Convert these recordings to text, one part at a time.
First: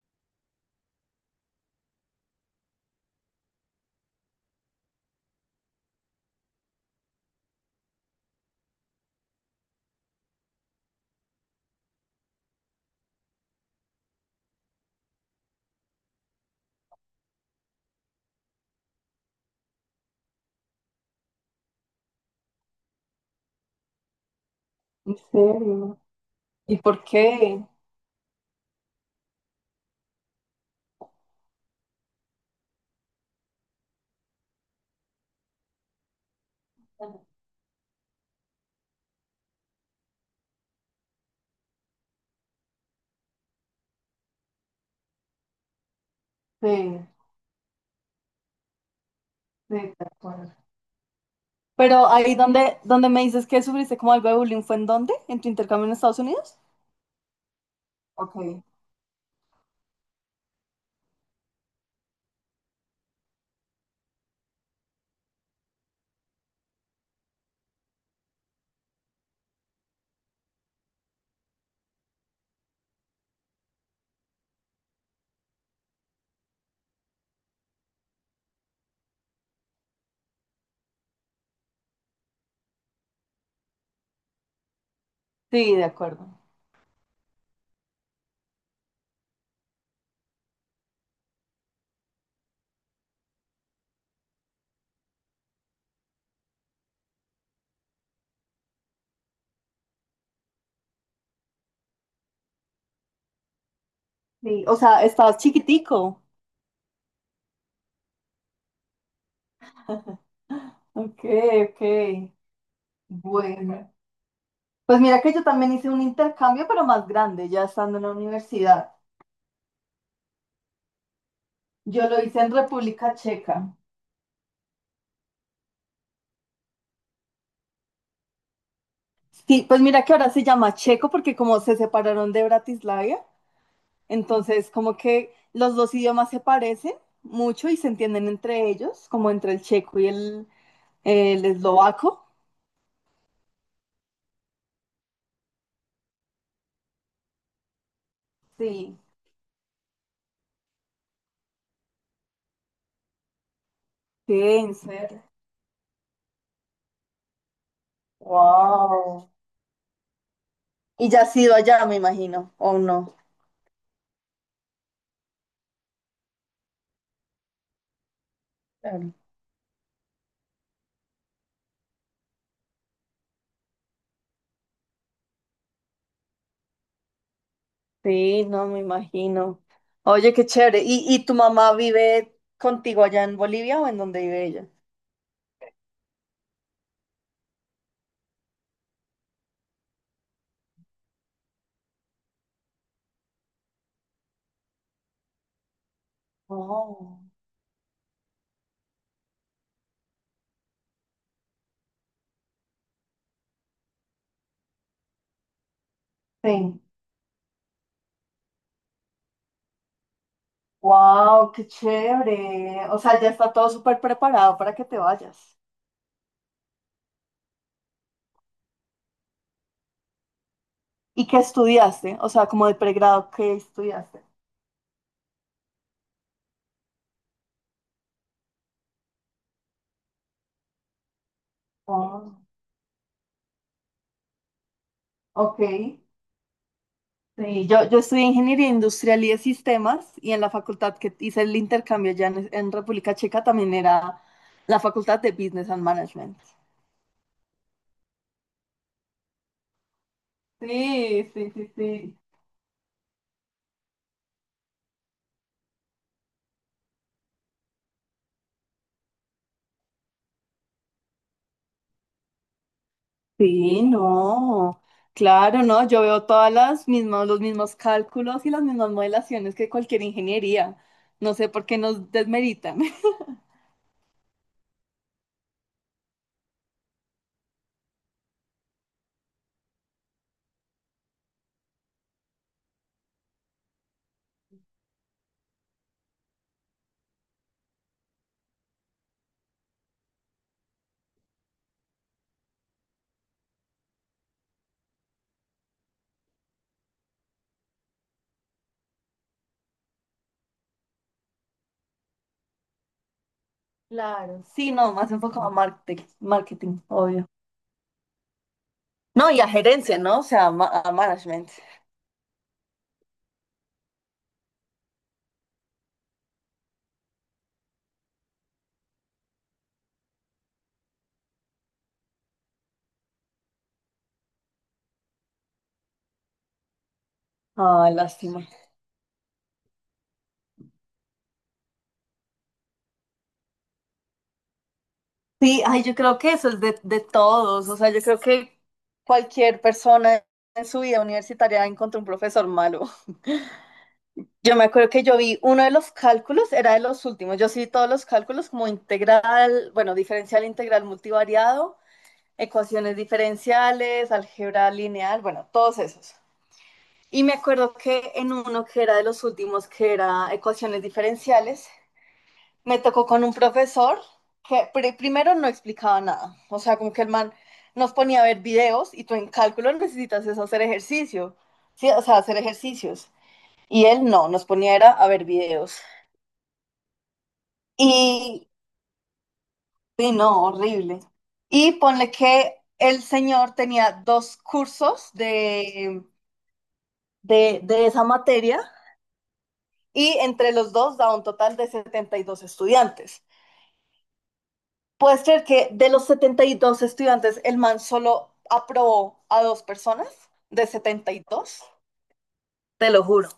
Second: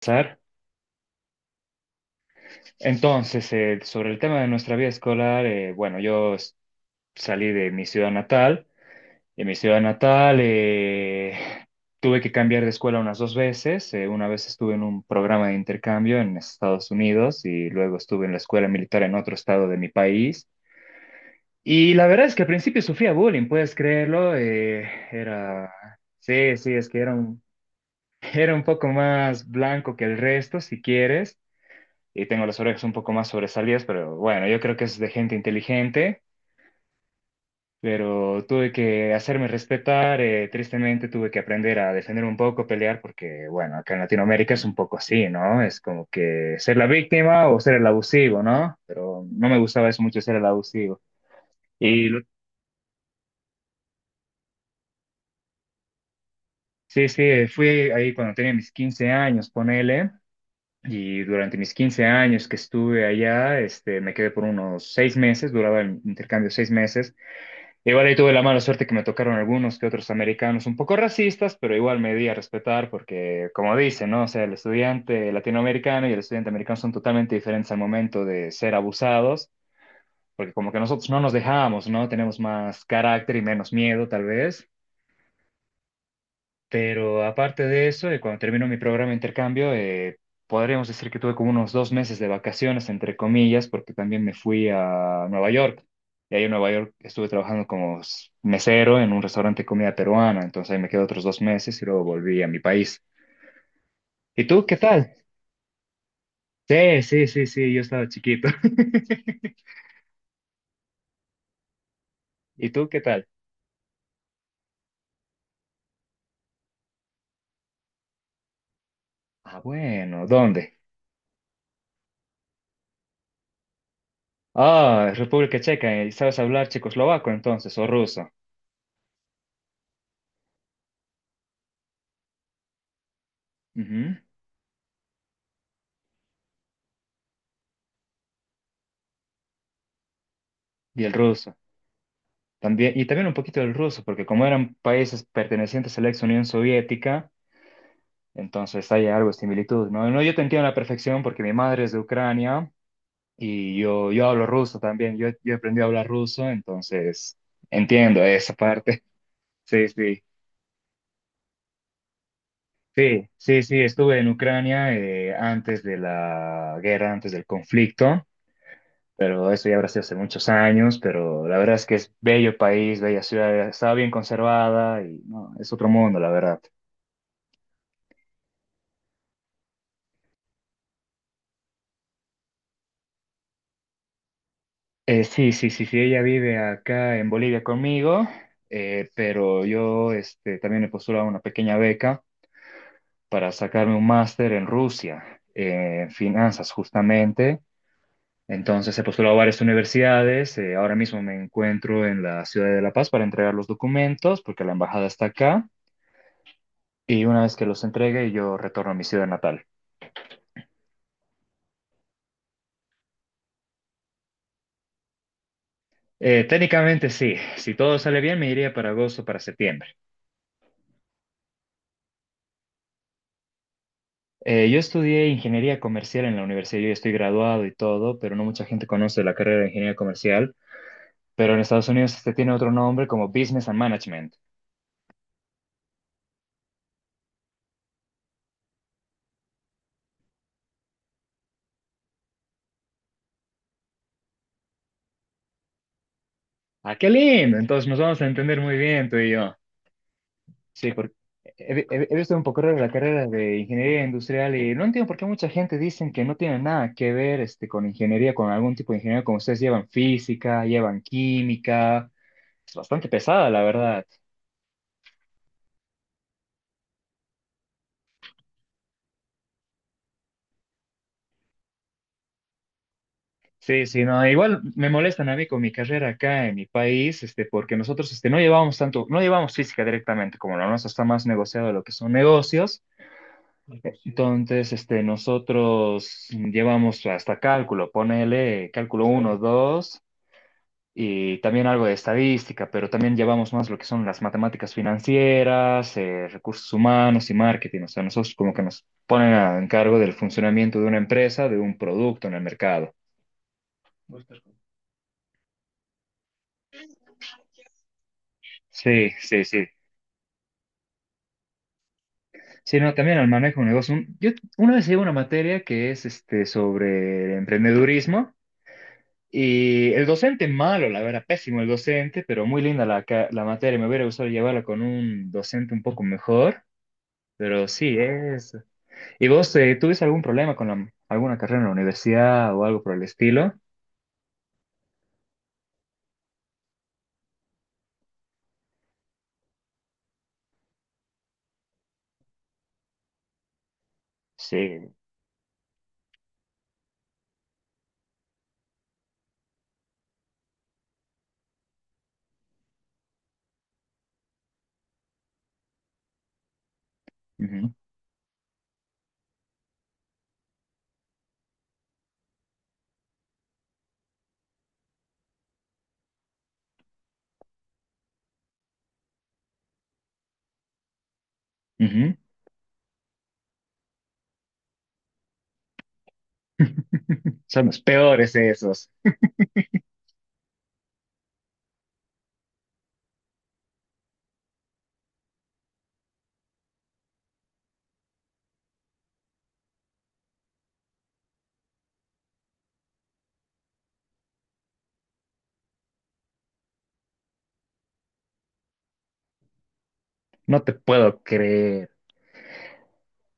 Sar. Entonces, sobre el tema de nuestra vida escolar, bueno, salí de mi ciudad natal. En mi ciudad natal tuve que cambiar de escuela unas dos veces. Una vez estuve en un programa de intercambio en Estados Unidos y luego estuve en la escuela militar en otro estado de mi país. Y la verdad es que al principio sufría bullying, puedes creerlo. ¿En era, serio? sí, sí, ¿Y es que por era un, qué? era un poco más blanco que el resto, si quieres. Y tengo las orejas un poco más sobresalidas, pero bueno, yo creo que es de gente inteligente, Sí, pero tuve que hacerme respetar, tristemente tuve que aprender a defender un poco, pelear, porque bueno, acá en Latinoamérica es un poco así, ¿no? Es como que ser la sí, víctima o ser el abusivo, ¿no? Pero no me gustaba de eso mucho ser el acuerdo. abusivo. Pero Y lo- ahí donde me dices que sufriste como algo de bullying, ¿fue en dónde? ¿En tu intercambio en Estados Unidos? sí, sí, fui ahí cuando Ok. tenía mis 15 años, ponele. Y durante mis 15 años que estuve allá, me quedé por unos 6 meses, duraba el intercambio 6 meses. Igual ahí tuve la mala suerte que me tocaron algunos que otros americanos un poco racistas, pero igual me di a respetar porque, como dicen, ¿no? O sea, el estudiante latinoamericano y el estudiante americano son totalmente diferentes al momento de ser abusados, porque como que nosotros no nos dejamos, ¿no? Tenemos más carácter y menos miedo, tal vez. Sí, de acuerdo. Pero aparte de eso, cuando terminó mi programa de intercambio, podríamos decir que tuve como unos 2 meses de vacaciones, entre comillas, porque también me fui a Nueva York. Y ahí en Nueva York estuve trabajando como mesero en un restaurante de comida peruana. Entonces ahí me quedé otros 2 meses y luego volví a mi país. ¿Y tú Sí, o qué sea, tal? estabas chiquitico. Sí, sí, sí, sí, yo estaba chiquito. Ok, ok. ¿Y tú qué tal? Bueno. Pues mira que yo también hice un intercambio, pero más grande, ya estando en la universidad. Ah, bueno, ¿dónde? Yo lo hice en República Checa. Ah, República Checa. ¿Y sabes hablar checoslovaco entonces o ruso? Sí, pues mira que ahora se llama Checo porque como se separaron de Bratislava. Ujú. Entonces, como que los dos idiomas se parecen mucho y se entienden entre ellos, como entre el checo y el, ¿Y el el ruso? eslovaco. También, y también un poquito del ruso, porque como eran países pertenecientes a la ex Unión Soviética, entonces Sí, hay algo de similitud, ¿no? No, yo te entiendo a la perfección porque mi madre es de Ucrania y yo sí, hablo en ruso también, serio. yo aprendí a hablar ruso, entonces entiendo esa parte. Wow. Sí, sí, Y ya has ido allá, me imagino, ¿o no? sí, sí, sí, estuve en Ucrania antes de la guerra, antes del conflicto, Claro. pero eso ya habrá sido hace muchos años, pero la verdad es que es bello país, bella ciudad, está bien conservada y no, es otro mundo, la verdad. Sí, no, me imagino. Oye, qué chévere. ¿Y tu mamá vive contigo allá en Bolivia o en dónde vive ella? Sí, sí, sí, sí, ella vive acá en Bolivia conmigo, pero yo también me postulé a una pequeña beca para sacarme un máster en Rusia, en finanzas Oh, justamente. Entonces he postulado a varias universidades, ahora mismo me encuentro en la ciudad de La Paz para entregar los documentos porque la embajada está acá sí. y una vez que los entregue yo retorno a mi ciudad natal. Wow, qué chévere. O sea, ya está todo súper preparado para que te vayas. Técnicamente sí, si todo sale bien me iría para agosto, para septiembre. ¿Y qué estudiaste? O sea, como de pregrado, ¿qué estudiaste? Yo estudié ingeniería comercial en la universidad, yo ya estoy graduado y todo, pero no mucha gente conoce la carrera de ingeniería comercial, pero en Estados Unidos Oh, tiene otro nombre como Business and Management. ok. Sí, yo estudié ingeniería industrial y de sistemas, y en la facultad que hice el intercambio ya en República Checa también era la facultad de Business and Management. ¡Ah, qué lindo! Entonces nos vamos a entender muy bien tú y yo. Sí, porque Sí, sí, sí, he sí. visto un poco raro la carrera de ingeniería industrial y no entiendo por qué mucha gente dicen que no tiene nada que ver con ingeniería, con algún tipo de ingeniería, como ustedes llevan física, llevan química. Es bastante pesada, la Sí, verdad. no. Claro, no. Yo veo todas las mismas, los mismos cálculos y las mismas modelaciones que cualquier ingeniería. No sé por qué nos desmeritan. Sí, sí, no, igual me molestan a mí con mi carrera acá en mi país, porque nosotros, no llevamos tanto, no llevamos física directamente, como la nuestra está más negociado lo que son negocios, entonces, nosotros llevamos hasta cálculo, ponele cálculo uno, 2 y también algo de estadística, pero también llevamos más lo que son las matemáticas financieras, recursos humanos y marketing, o sea, nosotros como que nos ponen a encargo del funcionamiento de una empresa, de un producto en el mercado. Claro, sí, no, más enfocado a marketing, marketing, obvio. Sí, No, y sí, a sí. gerencia, ¿no? O sea, a, a management. Sí, no, también al manejo de negocio. Yo una vez llevo una materia que es sobre emprendedurismo y el docente malo, la verdad, pésimo el docente, pero muy linda la materia. Me hubiera gustado llevarla con un docente un poco mejor, pero Ah, sí, lástima. es. ¿Y vos tuviste algún problema con alguna carrera en la universidad o algo por el estilo? Sí, ay, yo creo que eso es de todos. O sea, yo creo que cualquier persona en su vida universitaria encontró un profesor malo. Yo me acuerdo Sí. que yo vi uno de los cálculos, era de los últimos. Yo sí vi todos los cálculos como integral, bueno, diferencial, integral, multivariado, ecuaciones diferenciales, álgebra lineal, bueno, todos esos. Y me Ujú, acuerdo que en uno que era de los últimos, que era ecuaciones diferenciales, me tocó con un profesor que primero no explicaba nada. O sea, como que el man nos ponía a ver videos y tú en cálculo necesitas es hacer ejercicio. Sí, o ujú. sea, hacer ejercicios. Y él no, nos ponía era a ver videos. Son los peores Y, esos. y no, horrible. Y ponle que el señor tenía dos cursos de esa materia, y entre los dos da un total de 72 estudiantes. ¿Puedes creer que de los 72 estudiantes, el man solo aprobó a dos personas No de te setenta y puedo dos. creer. Te lo juro.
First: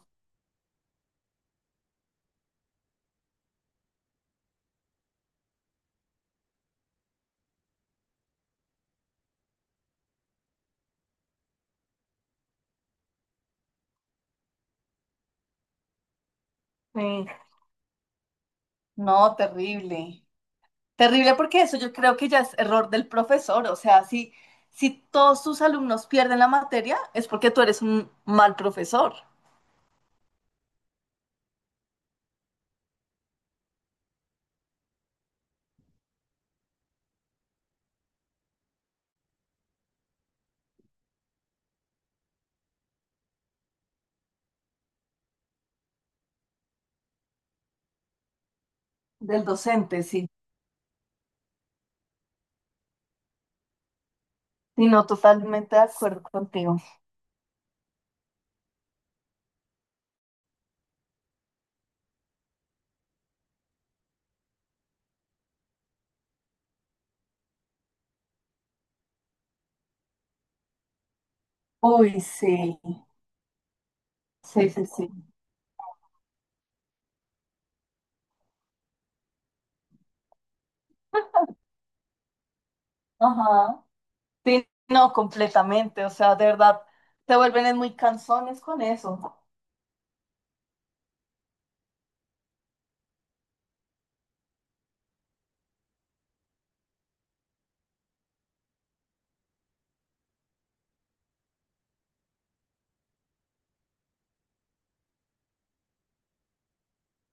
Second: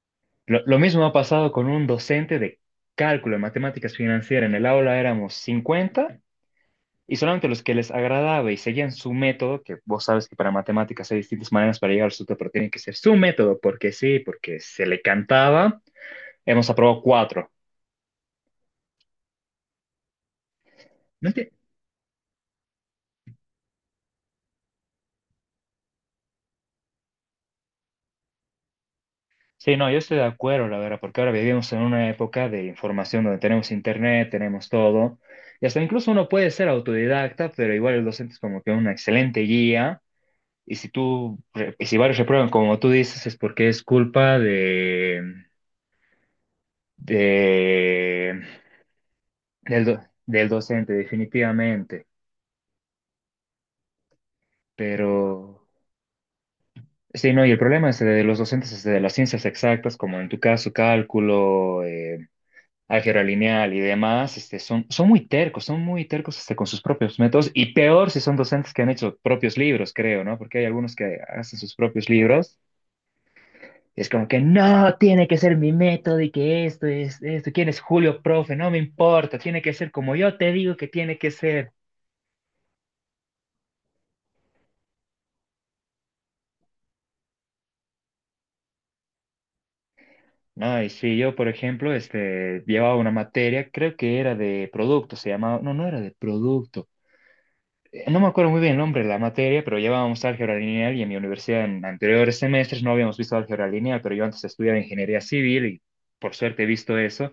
Lo mismo ha pasado con un docente de cálculo de matemáticas financieras. En el aula éramos 50 y solamente los que les agradaba y seguían su método, que vos sabes que para matemáticas hay distintas maneras para llegar al resultado, pero tiene que ser su método, porque sí, porque se le cantaba, hemos aprobado Sí. cuatro. No, terrible. ¿No Terrible, enti- porque eso yo creo que ya es error del profesor. O sea, si todos tus alumnos pierden la materia, es porque tú eres un mal profesor. Sí, no, yo estoy de acuerdo, la verdad, porque ahora vivimos en una época de información donde tenemos internet, tenemos todo, y hasta incluso uno puede ser autodidacta, pero igual el docente es como que una excelente guía. Y si tú, y si varios reprueban, como tú dices, es porque es culpa de, Del del, do- docente, sí. del docente, definitivamente. Sí, Pero no, totalmente de acuerdo contigo. sí, no, y el problema es de los docentes es de las ciencias exactas, como en tu caso, cálculo, álgebra lineal y demás, son muy tercos, son muy tercos hasta con sus propios métodos, y peor si son docentes que han hecho propios libros, creo, ¿no? Porque hay algunos que hacen sus propios Uy, libros. sí, Y es como que sí, sí, no, sí. tiene que ser mi método y que esto es esto. ¿Quién es Julio, profe? No me importa, tiene que ser como yo te digo que tiene que ser. Ajá. Sí, no, completamente. O sea, de verdad, te vuelven muy cansones con eso. No y sí, yo, por ejemplo, llevaba una materia, creo que era de producto, se llamaba, no, no era de producto. No me acuerdo muy bien el nombre de la materia, pero llevábamos álgebra lineal y en mi universidad en anteriores semestres no habíamos visto álgebra lineal, pero yo antes estudiaba ingeniería civil y por suerte he visto eso.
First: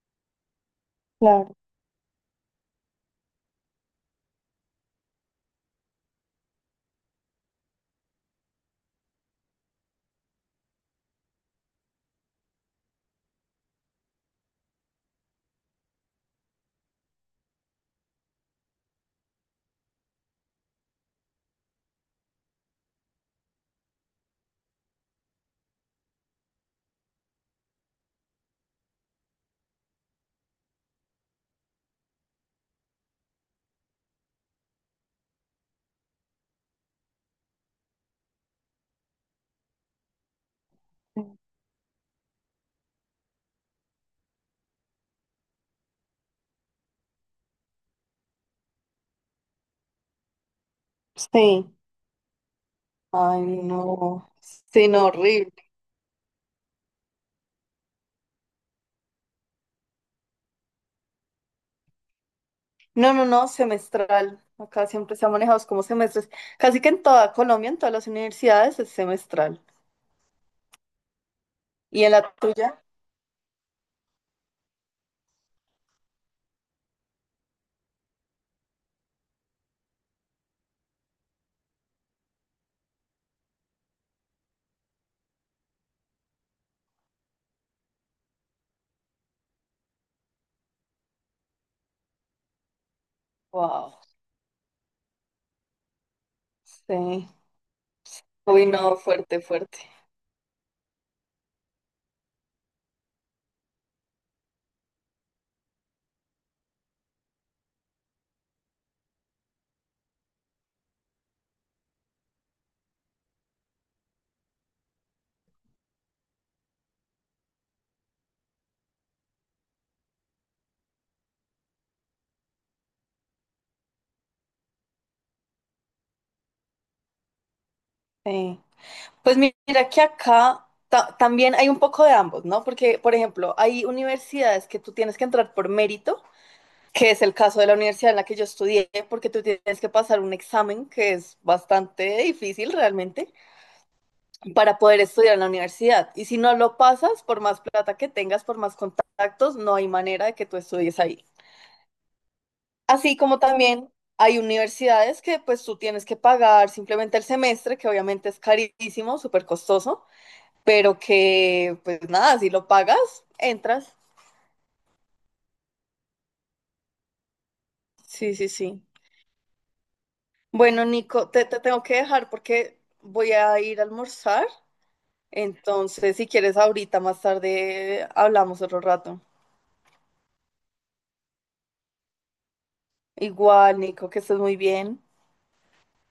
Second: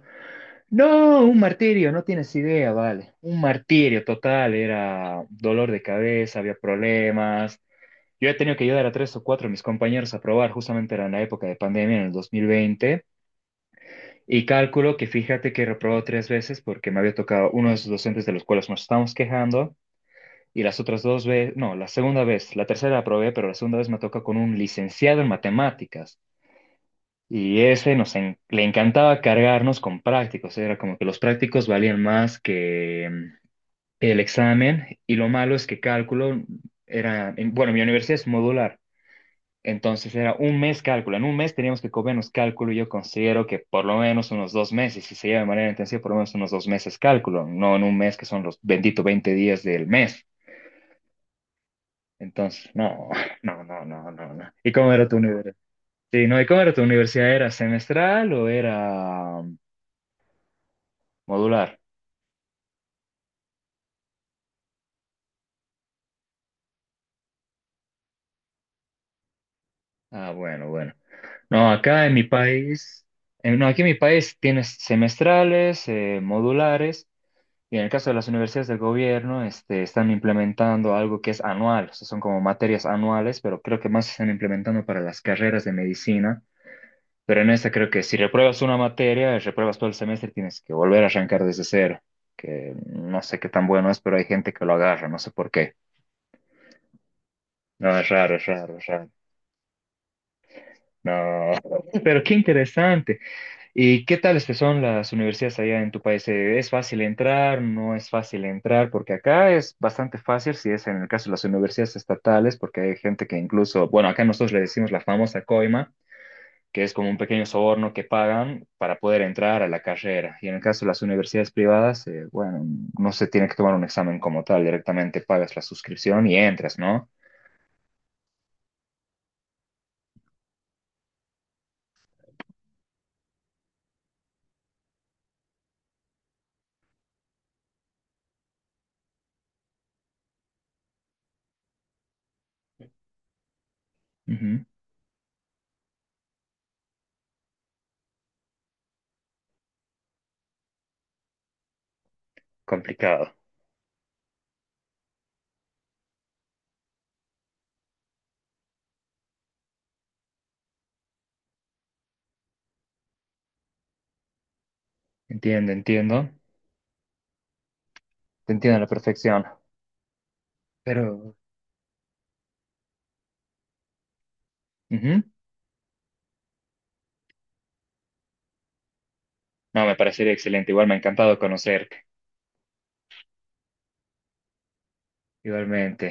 No, un Claro. martirio, no tienes idea, vale. Un martirio total, era dolor de cabeza, había problemas. Yo he tenido que ayudar a tres o cuatro de mis compañeros a probar, justamente era en la época de pandemia, en el 2020, y cálculo que fíjate que he reprobado tres veces porque me había tocado uno de esos docentes de los cuales nos estábamos quejando, y las otras dos veces, no, la segunda vez, la tercera la aprobé, pero la segunda vez me toca con un licenciado en matemáticas. Y ese le encantaba cargarnos con prácticos, era como que los prácticos valían más que el examen y lo malo es que cálculo era, bueno, mi universidad es modular, entonces era un mes cálculo, en un mes teníamos que comernos cálculo y yo considero que por lo menos unos 2 meses, si se lleva de manera intensiva, por lo menos unos dos meses cálculo, no en un mes que son los benditos 20 días del mes. Sí. Entonces, no, Ay, no, no, no, no. no, no. ¿Y Sí, cómo no, era tu horrible. universidad? Sí, no, ¿y cómo era tu universidad? ¿Era semestral o era...? Modular. No, no, no, semestral. Acá siempre se ha manejado es como semestres. Casi que en toda Colombia, en todas las universidades, es semestral. Ah, bueno, bueno. No, ¿Y acá en en mi la tuya? país, no, aquí en mi país tienes semestrales, modulares, y en el caso de las universidades del gobierno, están implementando algo que es anual, o sea, son como materias anuales, pero creo que más se están implementando para las carreras de medicina. Pero en esta creo que si repruebas una materia, repruebas todo el semestre, tienes que volver a arrancar desde cero, que no sé qué tan bueno es, Wow. pero hay gente que lo agarra, no sé por qué. Sí. No, es raro, es Uy, raro, es no, raro. fuerte, fuerte. No, pero qué interesante. ¿Y qué tales que son las universidades allá en tu país? ¿Es fácil entrar? ¿No es fácil entrar? Porque acá es bastante fácil si es en el caso de las universidades estatales, porque hay gente que incluso, bueno, acá nosotros le decimos la famosa coima, que es como un pequeño soborno que pagan para poder entrar a la carrera. Y en el caso de las universidades privadas, bueno, no se tiene que tomar un examen como tal, directamente pagas la suscripción y entras, ¿no? Sí. Pues mira que acá también hay un poco de ambos, ¿no? Porque, por ejemplo, hay universidades que tú tienes que entrar por mérito, que es el caso de la universidad en la que yo estudié, porque tú tienes que pasar un examen que es bastante difícil realmente Ujú, para poder estudiar en la universidad. Y si no lo pasas, por más plata que tengas, por más contactos, no hay manera de que tú estudies ahí. Así complicado. como también hay universidades que pues tú tienes que pagar simplemente el semestre, que obviamente es carísimo, súper costoso, pero que pues nada, si lo pagas, entras. Entiendo, entiendo. Sí, sí, Te entiendo a sí. la perfección. Bueno, Nico, Pero... te tengo que dejar porque voy a ir a almorzar. ujú. Entonces, si quieres, ahorita más tarde hablamos otro rato. No, me parecería excelente. Igual me ha encantado conocerte. Igual, Nico, que estés muy bien. Igualmente.